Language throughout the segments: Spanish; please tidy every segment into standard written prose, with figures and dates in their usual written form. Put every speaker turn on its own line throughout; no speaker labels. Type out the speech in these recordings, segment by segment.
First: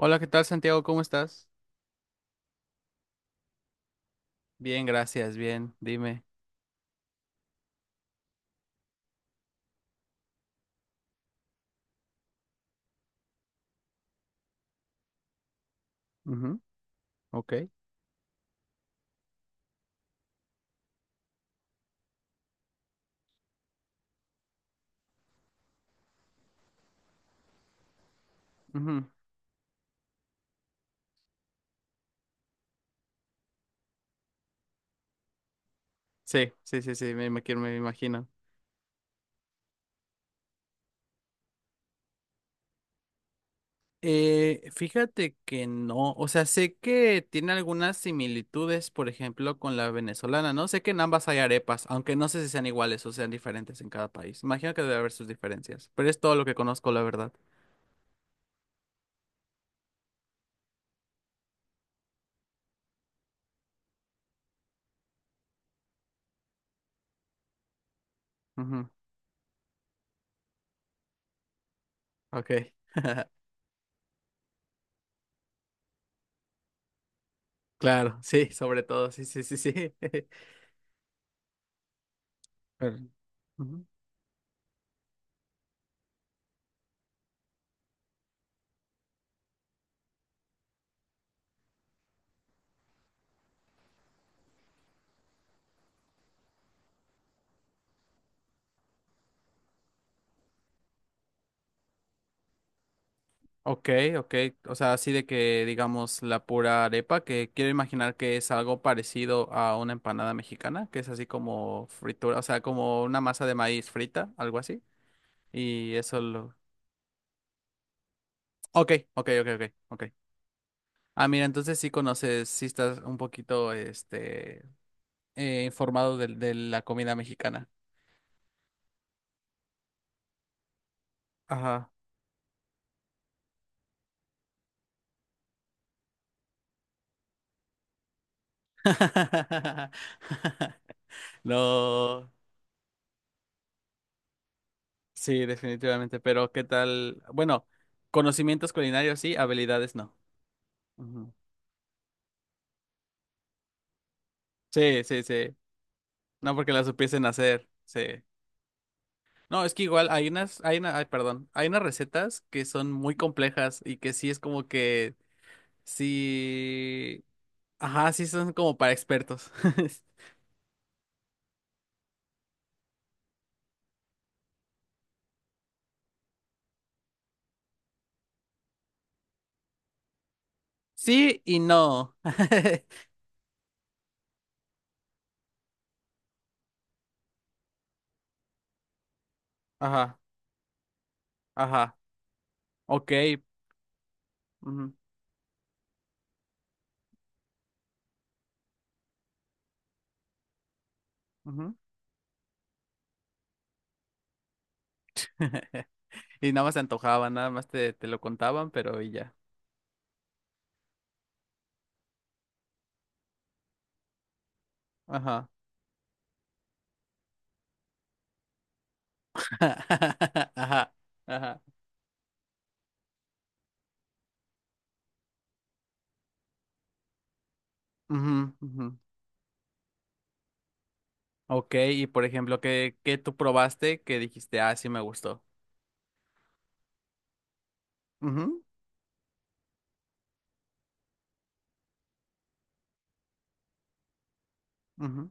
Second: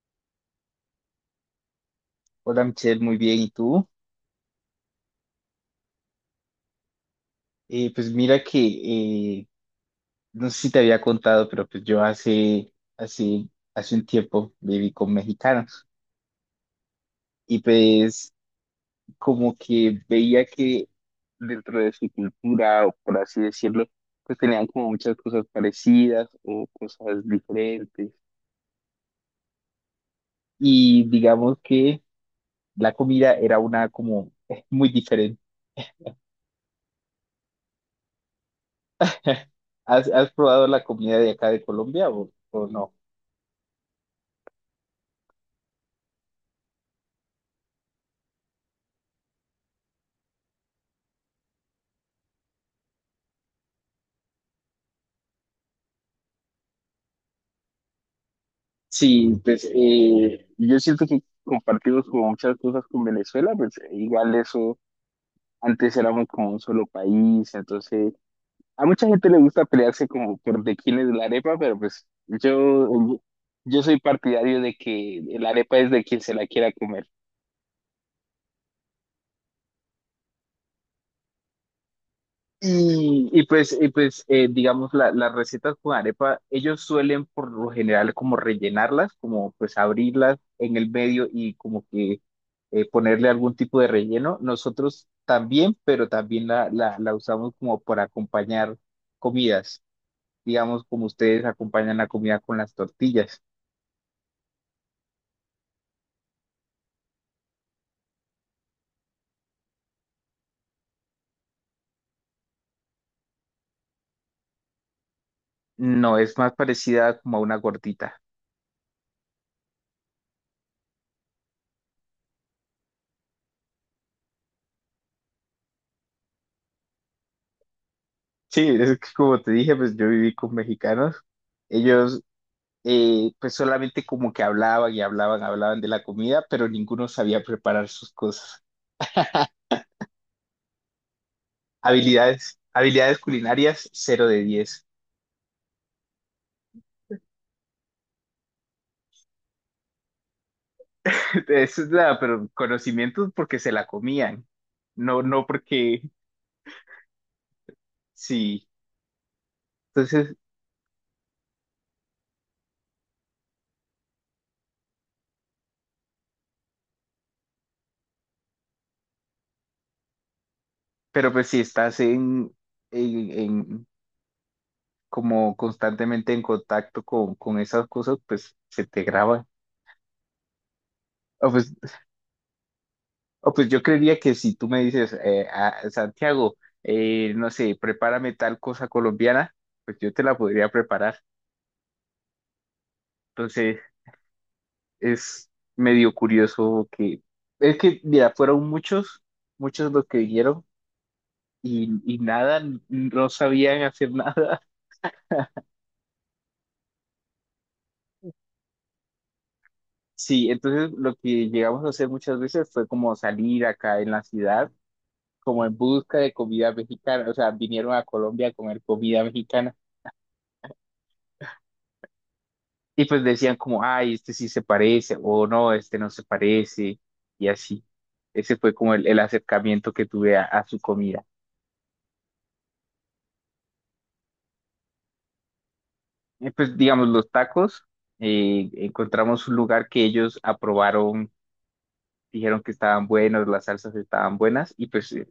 Hola, ¿qué tal, Santiago? ¿Cómo estás?
Hola Michelle, muy bien. ¿Y tú?
Bien, gracias, bien, dime.
Pues mira que, eh, no sé si te había contado, pero pues yo hace, hace un tiempo viví con mexicanos
Ujú, ok.
y pues como que veía que dentro de su cultura, o por así decirlo, pues tenían como muchas cosas parecidas o cosas diferentes.
Ujú.
Y digamos que la comida era una como muy diferente.
Sí, sí, sí, sí, me imagino, me imagino.
¿Has probado la comida de acá de Colombia o no?
Fíjate que no, o sea, sé que tiene algunas similitudes, por ejemplo, con la venezolana, ¿no? Sé que en ambas hay arepas, aunque no sé si sean iguales o sean diferentes en cada país. Imagino que debe haber sus diferencias, pero es todo lo que conozco, la verdad.
Sí, pues yo siento que compartimos como muchas cosas con Venezuela, pues igual eso, antes éramos como un solo país, entonces a
Ujú,
mucha gente le gusta pelearse como por de quién es la arepa, pero pues
ok,
yo soy partidario de que la arepa es de quien se la quiera comer.
claro, sí, sobre todo, sí, sí, sí, sí. Pero,
Y pues,
ujú.
digamos, las recetas con arepa, ellos suelen por lo general como rellenarlas, como pues abrirlas en el medio y como que ponerle algún tipo de relleno. Nosotros también, pero también la usamos como para acompañar comidas, digamos, como ustedes acompañan la comida con las tortillas.
Ok, ok. O sea, así de que digamos la pura arepa, que quiero imaginar que es algo parecido a una empanada mexicana, que es así como fritura, o sea, como una masa de maíz frita, algo así. Y eso
No, es
lo...
más parecida como a una gordita.
Ok, ok, ok, ok, ok. Ah, mira, entonces sí conoces, sí estás un poquito, informado de la comida mexicana.
Sí, es que como te dije, pues yo viví con mexicanos.
Ajá.
Ellos pues solamente como que hablaban y hablaban, hablaban de la comida, pero ninguno sabía preparar sus cosas.
No,
Habilidades culinarias, 0 de 10.
sí, definitivamente, pero ¿qué tal? Bueno, conocimientos culinarios sí, habilidades no. Ujú.
Eso es nada, pero conocimientos porque se la comían,
Sí, sí,
no, no
sí.
porque
No porque las supiesen hacer. Sí.
sí.
No, es que igual hay
Entonces,
unas, hay una, ay, perdón, hay unas recetas que son muy complejas y que sí es como que sí, ajá, sí son como para expertos.
pero pues si estás en, en- como constantemente en contacto con esas cosas, pues se te graba.
Sí y no.
Oh, pues yo creería que si tú me dices, Santiago, no sé, prepárame tal cosa colombiana, pues yo
Ajá,
te la podría preparar.
ajá. Ok.
Entonces,
Ujú,
es medio curioso que, es que, mira, fueron muchos, muchos los que vinieron
ujú.
y nada, no sabían hacer nada.
Y nada más te antojaba, nada más te, te lo contaban, pero y ya.
Sí, entonces lo que llegamos a hacer muchas veces fue como salir acá en la ciudad,
Ajá.
como en busca de comida mexicana, o sea, vinieron a Colombia a comer comida mexicana.
Ajá. Ajá.
Y pues decían como, ay, este sí se parece, o no, este no se parece, y así.
Ujú,
Ese fue
ujú.
como el acercamiento que tuve a su comida.
Ok, y por ejemplo, ¿qué, qué tú probaste que dijiste, ah, sí me gustó?
Y pues digamos, los tacos,
Ujú,
encontramos un lugar que ellos aprobaron, dijeron que estaban buenos, las salsas estaban buenas, y pues
ujú,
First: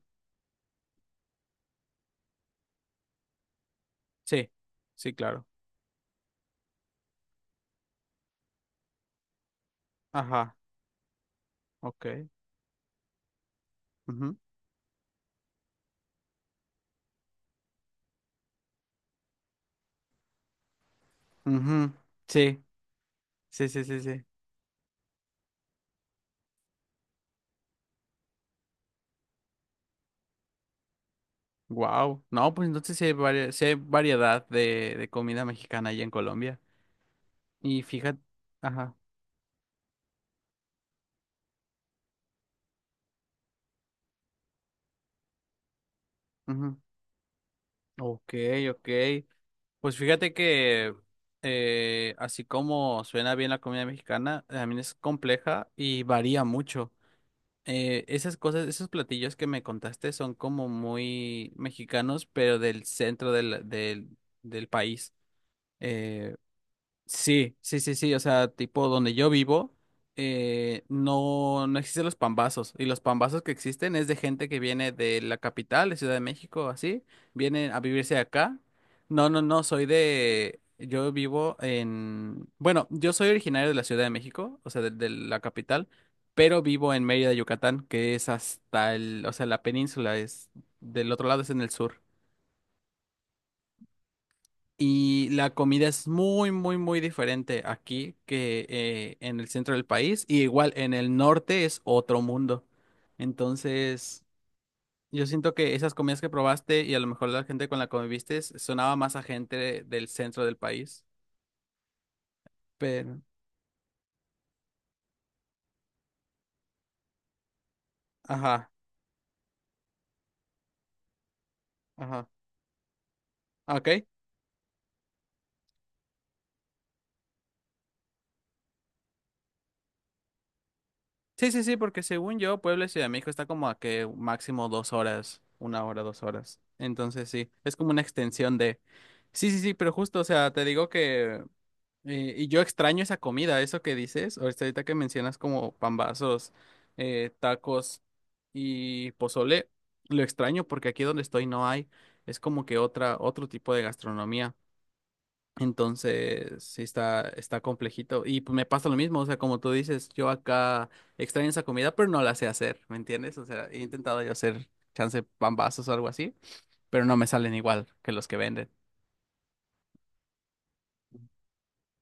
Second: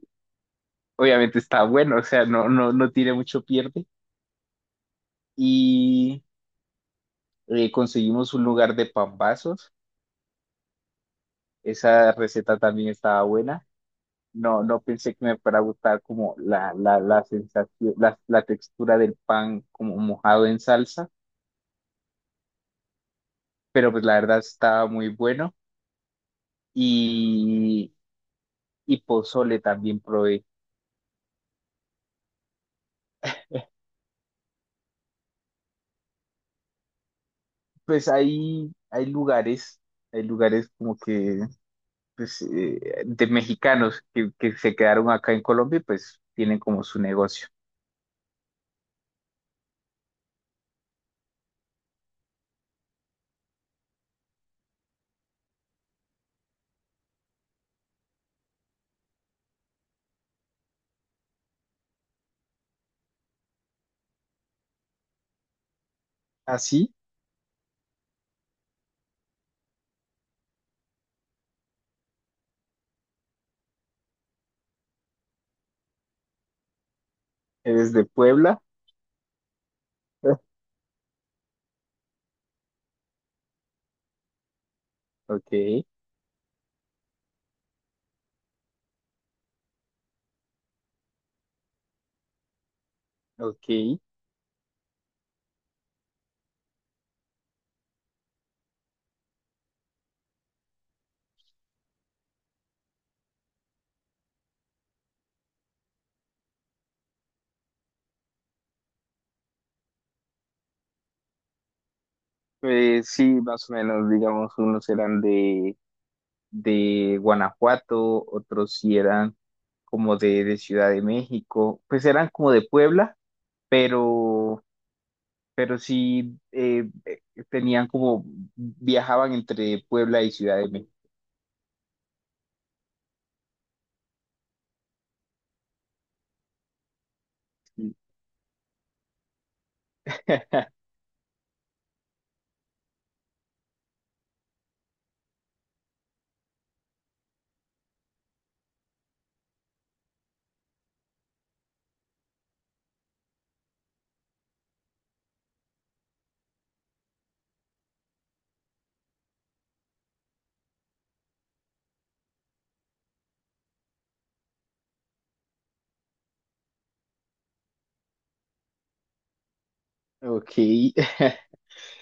obviamente está bueno, o sea, no, no, no tiene mucho pierde.
sí, sí, claro.
Y conseguimos un lugar de pambazos,
Ajá, ok.
esa receta también estaba buena.
Ujú,
No, no pensé que me fuera a gustar como la sensación, la textura del pan como mojado en salsa,
ujú. Sí, sí, sí,
pero
sí,
pues la
sí.
verdad estaba muy bueno. Y, y pozole también probé.
Wow. No, pues entonces sí hay, varia- sí hay variedad de comida mexicana allá en Colombia. Y
Pues
fíjate,
hay,
ajá.
hay lugares como que pues, de mexicanos que se quedaron acá en Colombia y pues tienen
Ujú.
como su negocio.
Ok, ok. Pues fíjate que así como suena bien la comida mexicana, también es compleja y varía mucho. Esas cosas, esos platillos que me contaste son como muy mexicanos, pero del centro del país. eh,
¿Así?
Sí, sí, sí, sí, o sea, tipo donde yo vivo, no, no existen los pambazos, y los pambazos que existen es de gente que viene de la capital, de Ciudad de México, así, vienen a
¿Eres de
vivirse acá.
Puebla?
No, no, no, soy de, yo vivo en, bueno, yo soy originario de la Ciudad de México, o sea, de la
Ok,
capital, pero vivo en Mérida, Yucatán, que es hasta el, o sea, la península es del otro lado, es en el sur.
ok.
Y la comida es muy, muy, muy diferente aquí que en el centro del país. Y igual en el norte es otro mundo. Entonces, yo siento que esas comidas que probaste y a lo mejor la gente con la que conviviste sonaba más a gente del centro del país.
Pues
Pero,
sí, más o menos, digamos, unos eran de Guanajuato,
ajá,
otros sí eran como de Ciudad de México, pues
ajá.
eran como de Puebla,
¿Ah, ok?
pero, pero sí tenían como, viajaban entre Puebla y Ciudad de México.
Sí, sí, sí, porque según yo, Puebla y Ciudad de México está como a que máximo dos horas, una hora, dos horas. Entonces, sí, es como una extensión de... Sí, sí, sí, pero justo, o sea, te digo que y yo extraño esa comida, eso que dices, ahorita ahorita que mencionas como pambazos, tacos y pozole, lo extraño porque aquí donde estoy no hay, es como que otra, otro tipo de gastronomía. Entonces, sí está, está complejito. Y pues, me pasa lo mismo, o sea, como tú dices, yo acá extraño esa comida, pero no la sé hacer, ¿me entiendes? O sea, he intentado yo hacer chance pambazos o algo así, pero no me salen igual que los que venden.
Ok.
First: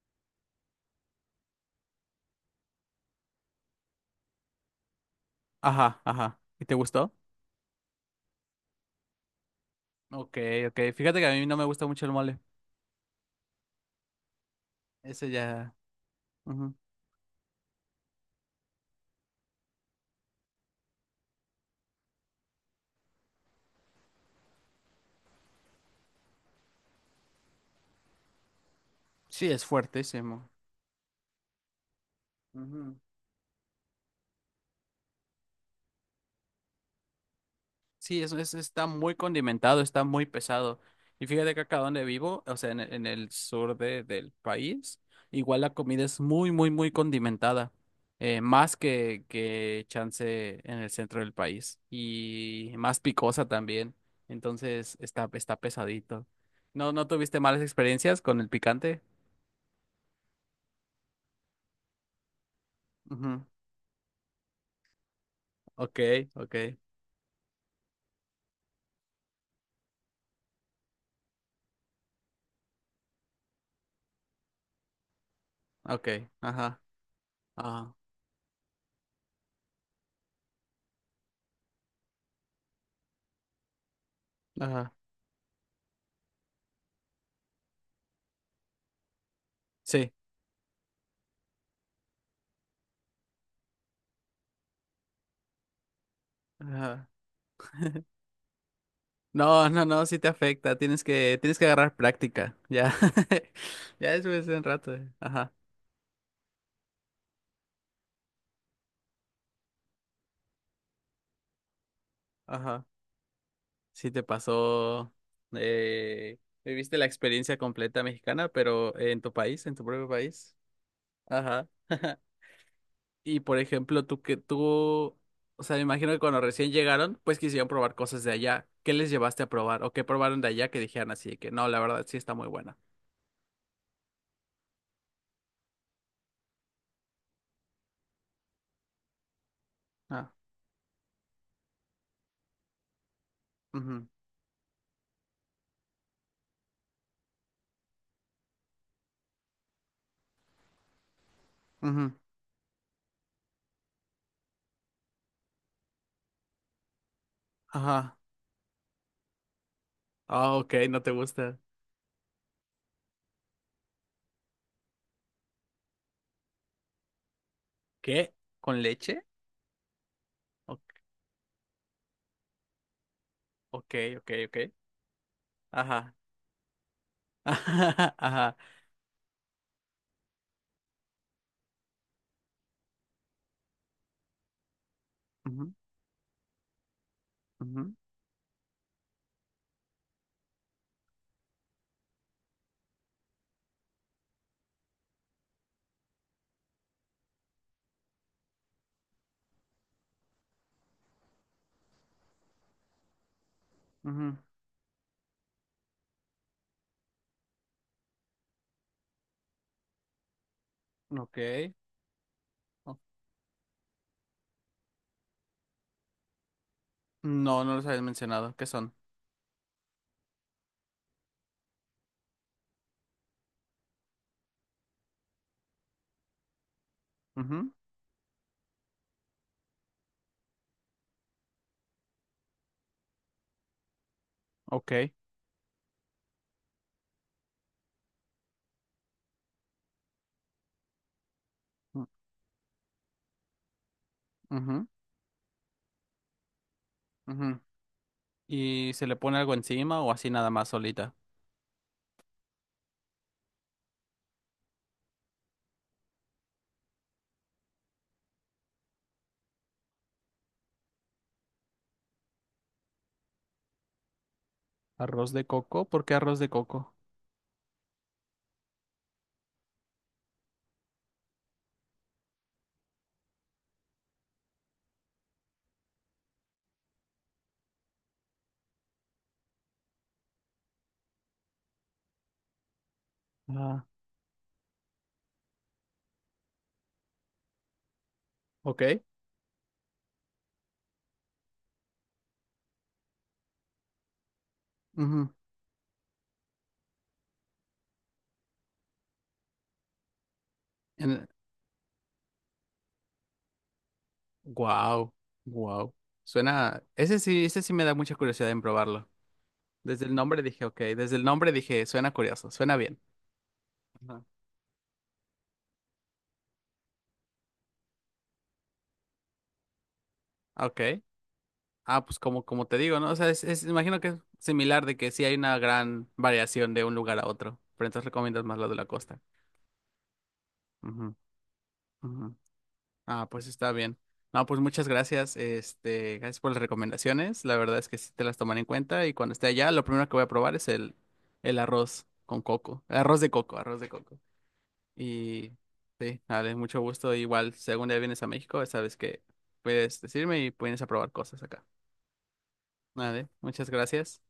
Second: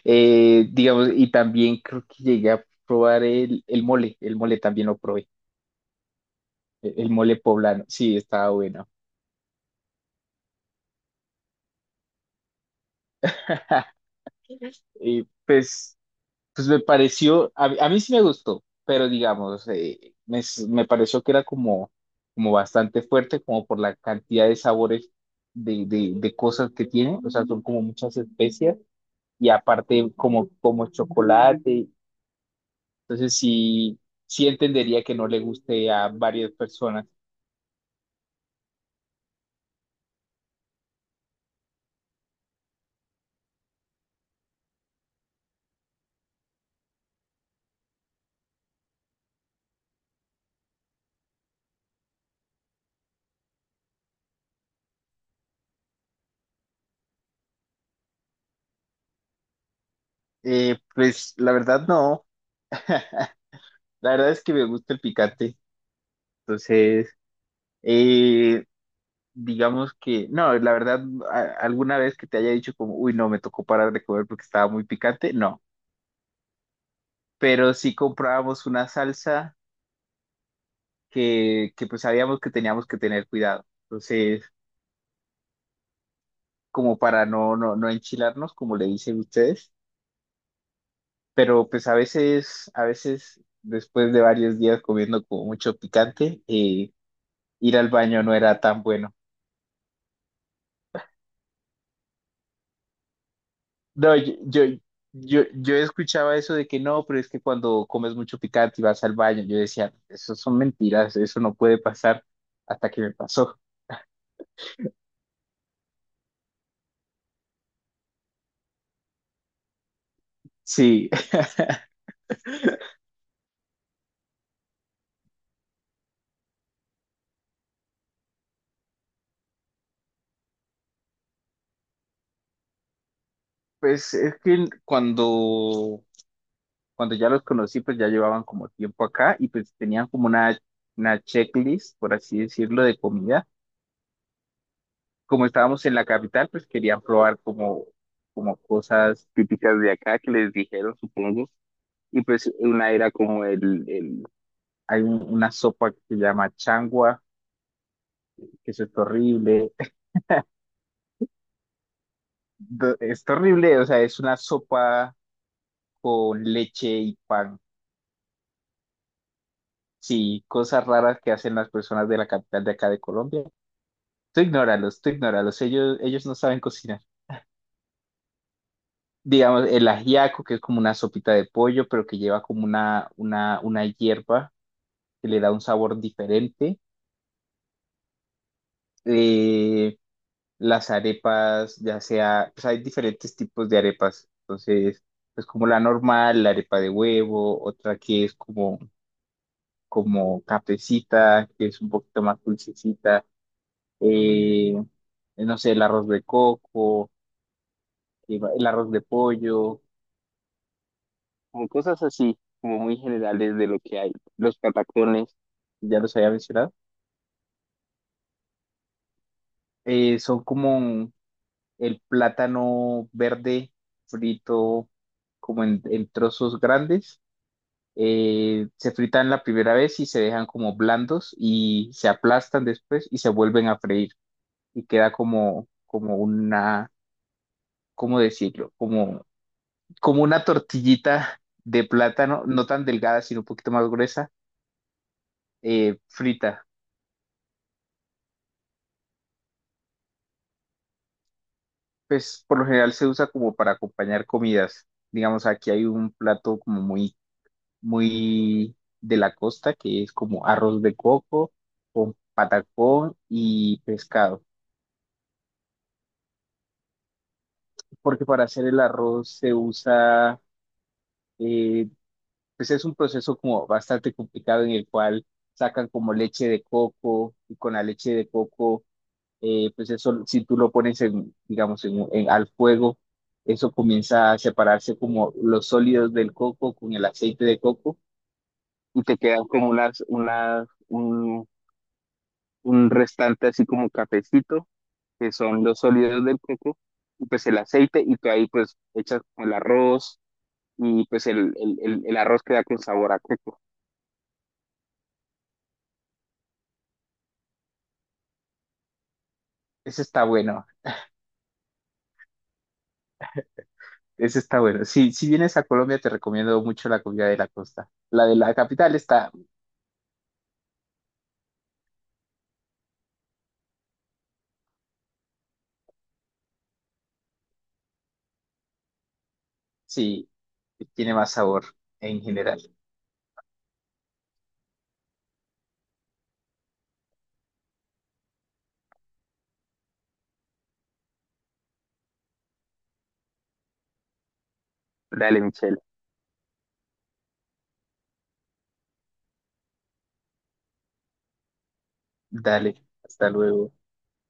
Digamos, y también creo que llegué a probar el mole también lo probé,
Ajá, ajá. ¿Y te
el
gustó?
mole poblano, sí, estaba bueno.
Ok, ok. Fíjate que a mí no me gusta mucho el mole.
Y
Ese ya.
pues pues
Ujú.
me pareció, a mí sí me gustó, pero digamos, me, me pareció que era como, como bastante fuerte, como por la cantidad de sabores de cosas que tiene, o sea, son como muchas especias y
Sí, es
aparte como,
fuertísimo.
como chocolate,
Ujú.
entonces sí, sí entendería que no le guste a varias personas.
Sí, eso es, está muy condimentado, está muy pesado. Y fíjate que acá donde vivo, o sea, en el sur de- del país, igual la comida es muy, muy, muy condimentada. Más que chance en el centro del país. Y más picosa también. Entonces está, está pesadito. ¿No, no tuviste malas experiencias con el picante?
Pues la verdad no,
Ujú.
la verdad es que me gusta el picante,
Ok, ok.
entonces... eh, digamos que, no, la verdad, alguna vez que te haya dicho como, uy, no, me tocó parar de comer porque estaba muy picante, no,
Ok, ajá,
pero
ajá,
sí comprábamos una salsa que pues sabíamos que teníamos que tener cuidado, entonces,
ajá,
como para no, no, no enchilarnos, como le dicen ustedes,
sí,
pero pues a veces, después de varios días comiendo como mucho picante,
ajá.
ir al baño no era tan bueno.
No, no, no, sí te afecta, tienes que agarrar práctica, ya, ya
No, yo,
después de un
yo,
rato, eh.
yo,
Ajá,
yo escuchaba eso de que no, pero es que cuando comes mucho picante y vas al baño, yo decía, eso son mentiras, eso no puede pasar
ajá,
hasta que me pasó.
sí te pasó, eh, viviste la experiencia completa mexicana, pero en tu país, en tu propio país,
Sí,
ajá, y por ejemplo, tú que, tú, o sea, me imagino que cuando recién llegaron, pues quisieron probar cosas de allá, ¿qué les llevaste a probar, o qué probaron de allá que dijeran así, de que no, la verdad sí está muy buena,
pues es que cuando, cuando ya los conocí, pues ya llevaban como tiempo acá y pues tenían como una checklist, por así decirlo, de comida.
ah,
Como estábamos en la capital, pues querían probar como, como cosas típicas de acá que les dijeron, supongo.
ujú,
Y pues una era como el hay una sopa que se llama changua,
ajá.
que eso es horrible.
Ah, ok, no te gusta.
Es horrible, o sea, es una sopa con leche y pan.
¿Qué? ¿Con leche?
Sí,
O-
cosas raras que hacen las personas de la capital de acá de Colombia.
ok, ok, ok.
Tú ignóralos, ellos,
Ajá.
ellos no saben cocinar.
Ajá.
Digamos, el ajiaco, que es como una sopita de pollo, pero que lleva como una hierba que le da un
Ujú,
sabor diferente.
ujú,
Eh, las arepas, ya sea, pues hay diferentes tipos de arepas. Entonces, pues como la normal, la arepa de huevo, otra que es como, como cafecita, que es un poquito más dulcecita,
ujú.
eh, no sé, el arroz de coco, el arroz de pollo, como
Ok.
cosas así, como muy
O-
generales de lo que hay. Los patacones, ya los había mencionado,
no, no los habías mencionado. ¿Qué son?
son como el plátano verde frito como en trozos grandes,
Ujú,
se fritan la primera vez y se dejan como blandos y se aplastan después y se vuelven a freír y
ok.
queda como, como una, ¿cómo decirlo? Como, como una tortillita de
U-
plátano, no tan delgada, sino un poquito más gruesa,
ujú,
frita.
ujú. ¿Y se le pone algo encima o así nada más solita?
Pues por lo general se usa como para acompañar comidas. Digamos, aquí hay un plato como muy, muy de la costa que es como arroz de coco con patacón y pescado.
¿Arroz de coco? ¿Por qué arroz de coco?
Porque para hacer el arroz se usa, eh, pues es un proceso como bastante complicado en el cual sacan como leche de coco y con la leche de coco, pues eso, si tú lo pones en, digamos, en, al fuego, eso
Ah,
comienza a separarse como los sólidos del coco con el aceite de coco
ok.
y te quedan como unas, unas, un restante así como cafecito, que
Ujú.
son los sólidos del coco y pues el aceite y tú ahí pues echas el arroz y pues
En-
el arroz queda con sabor a coco.
guau, guau. Suena. Ese sí me da mucha curiosidad en probarlo.
Ese
Desde el
está
nombre dije,
bueno,
ok, desde el nombre dije, suena curioso, suena bien. Ajá.
ese está bueno. Sí, si vienes a Colombia, te recomiendo mucho la comida de la costa. La de la capital está,
Ok. Ah, pues como, como te digo, ¿no? O sea, es- imagino que es similar de que sí hay una gran variación de un lugar a otro, pero entonces recomiendas más la de la costa.
sí, tiene
Ujú,
más sabor en
ujú.
general.
Ah, pues está bien. No, pues muchas gracias, este, gracias por las recomendaciones. La verdad es que sí te las tomaré en cuenta y cuando esté allá, lo primero que voy a probar es el arroz con coco, el arroz de coco, arroz de coco.
Dale,
Y
Michelle.
sí, dale, mucho gusto. Igual, si algún día vienes a México, sabes que puedes decirme y puedes aprobar cosas acá.
Dale,
Vale,
hasta
muchas
luego.
gracias.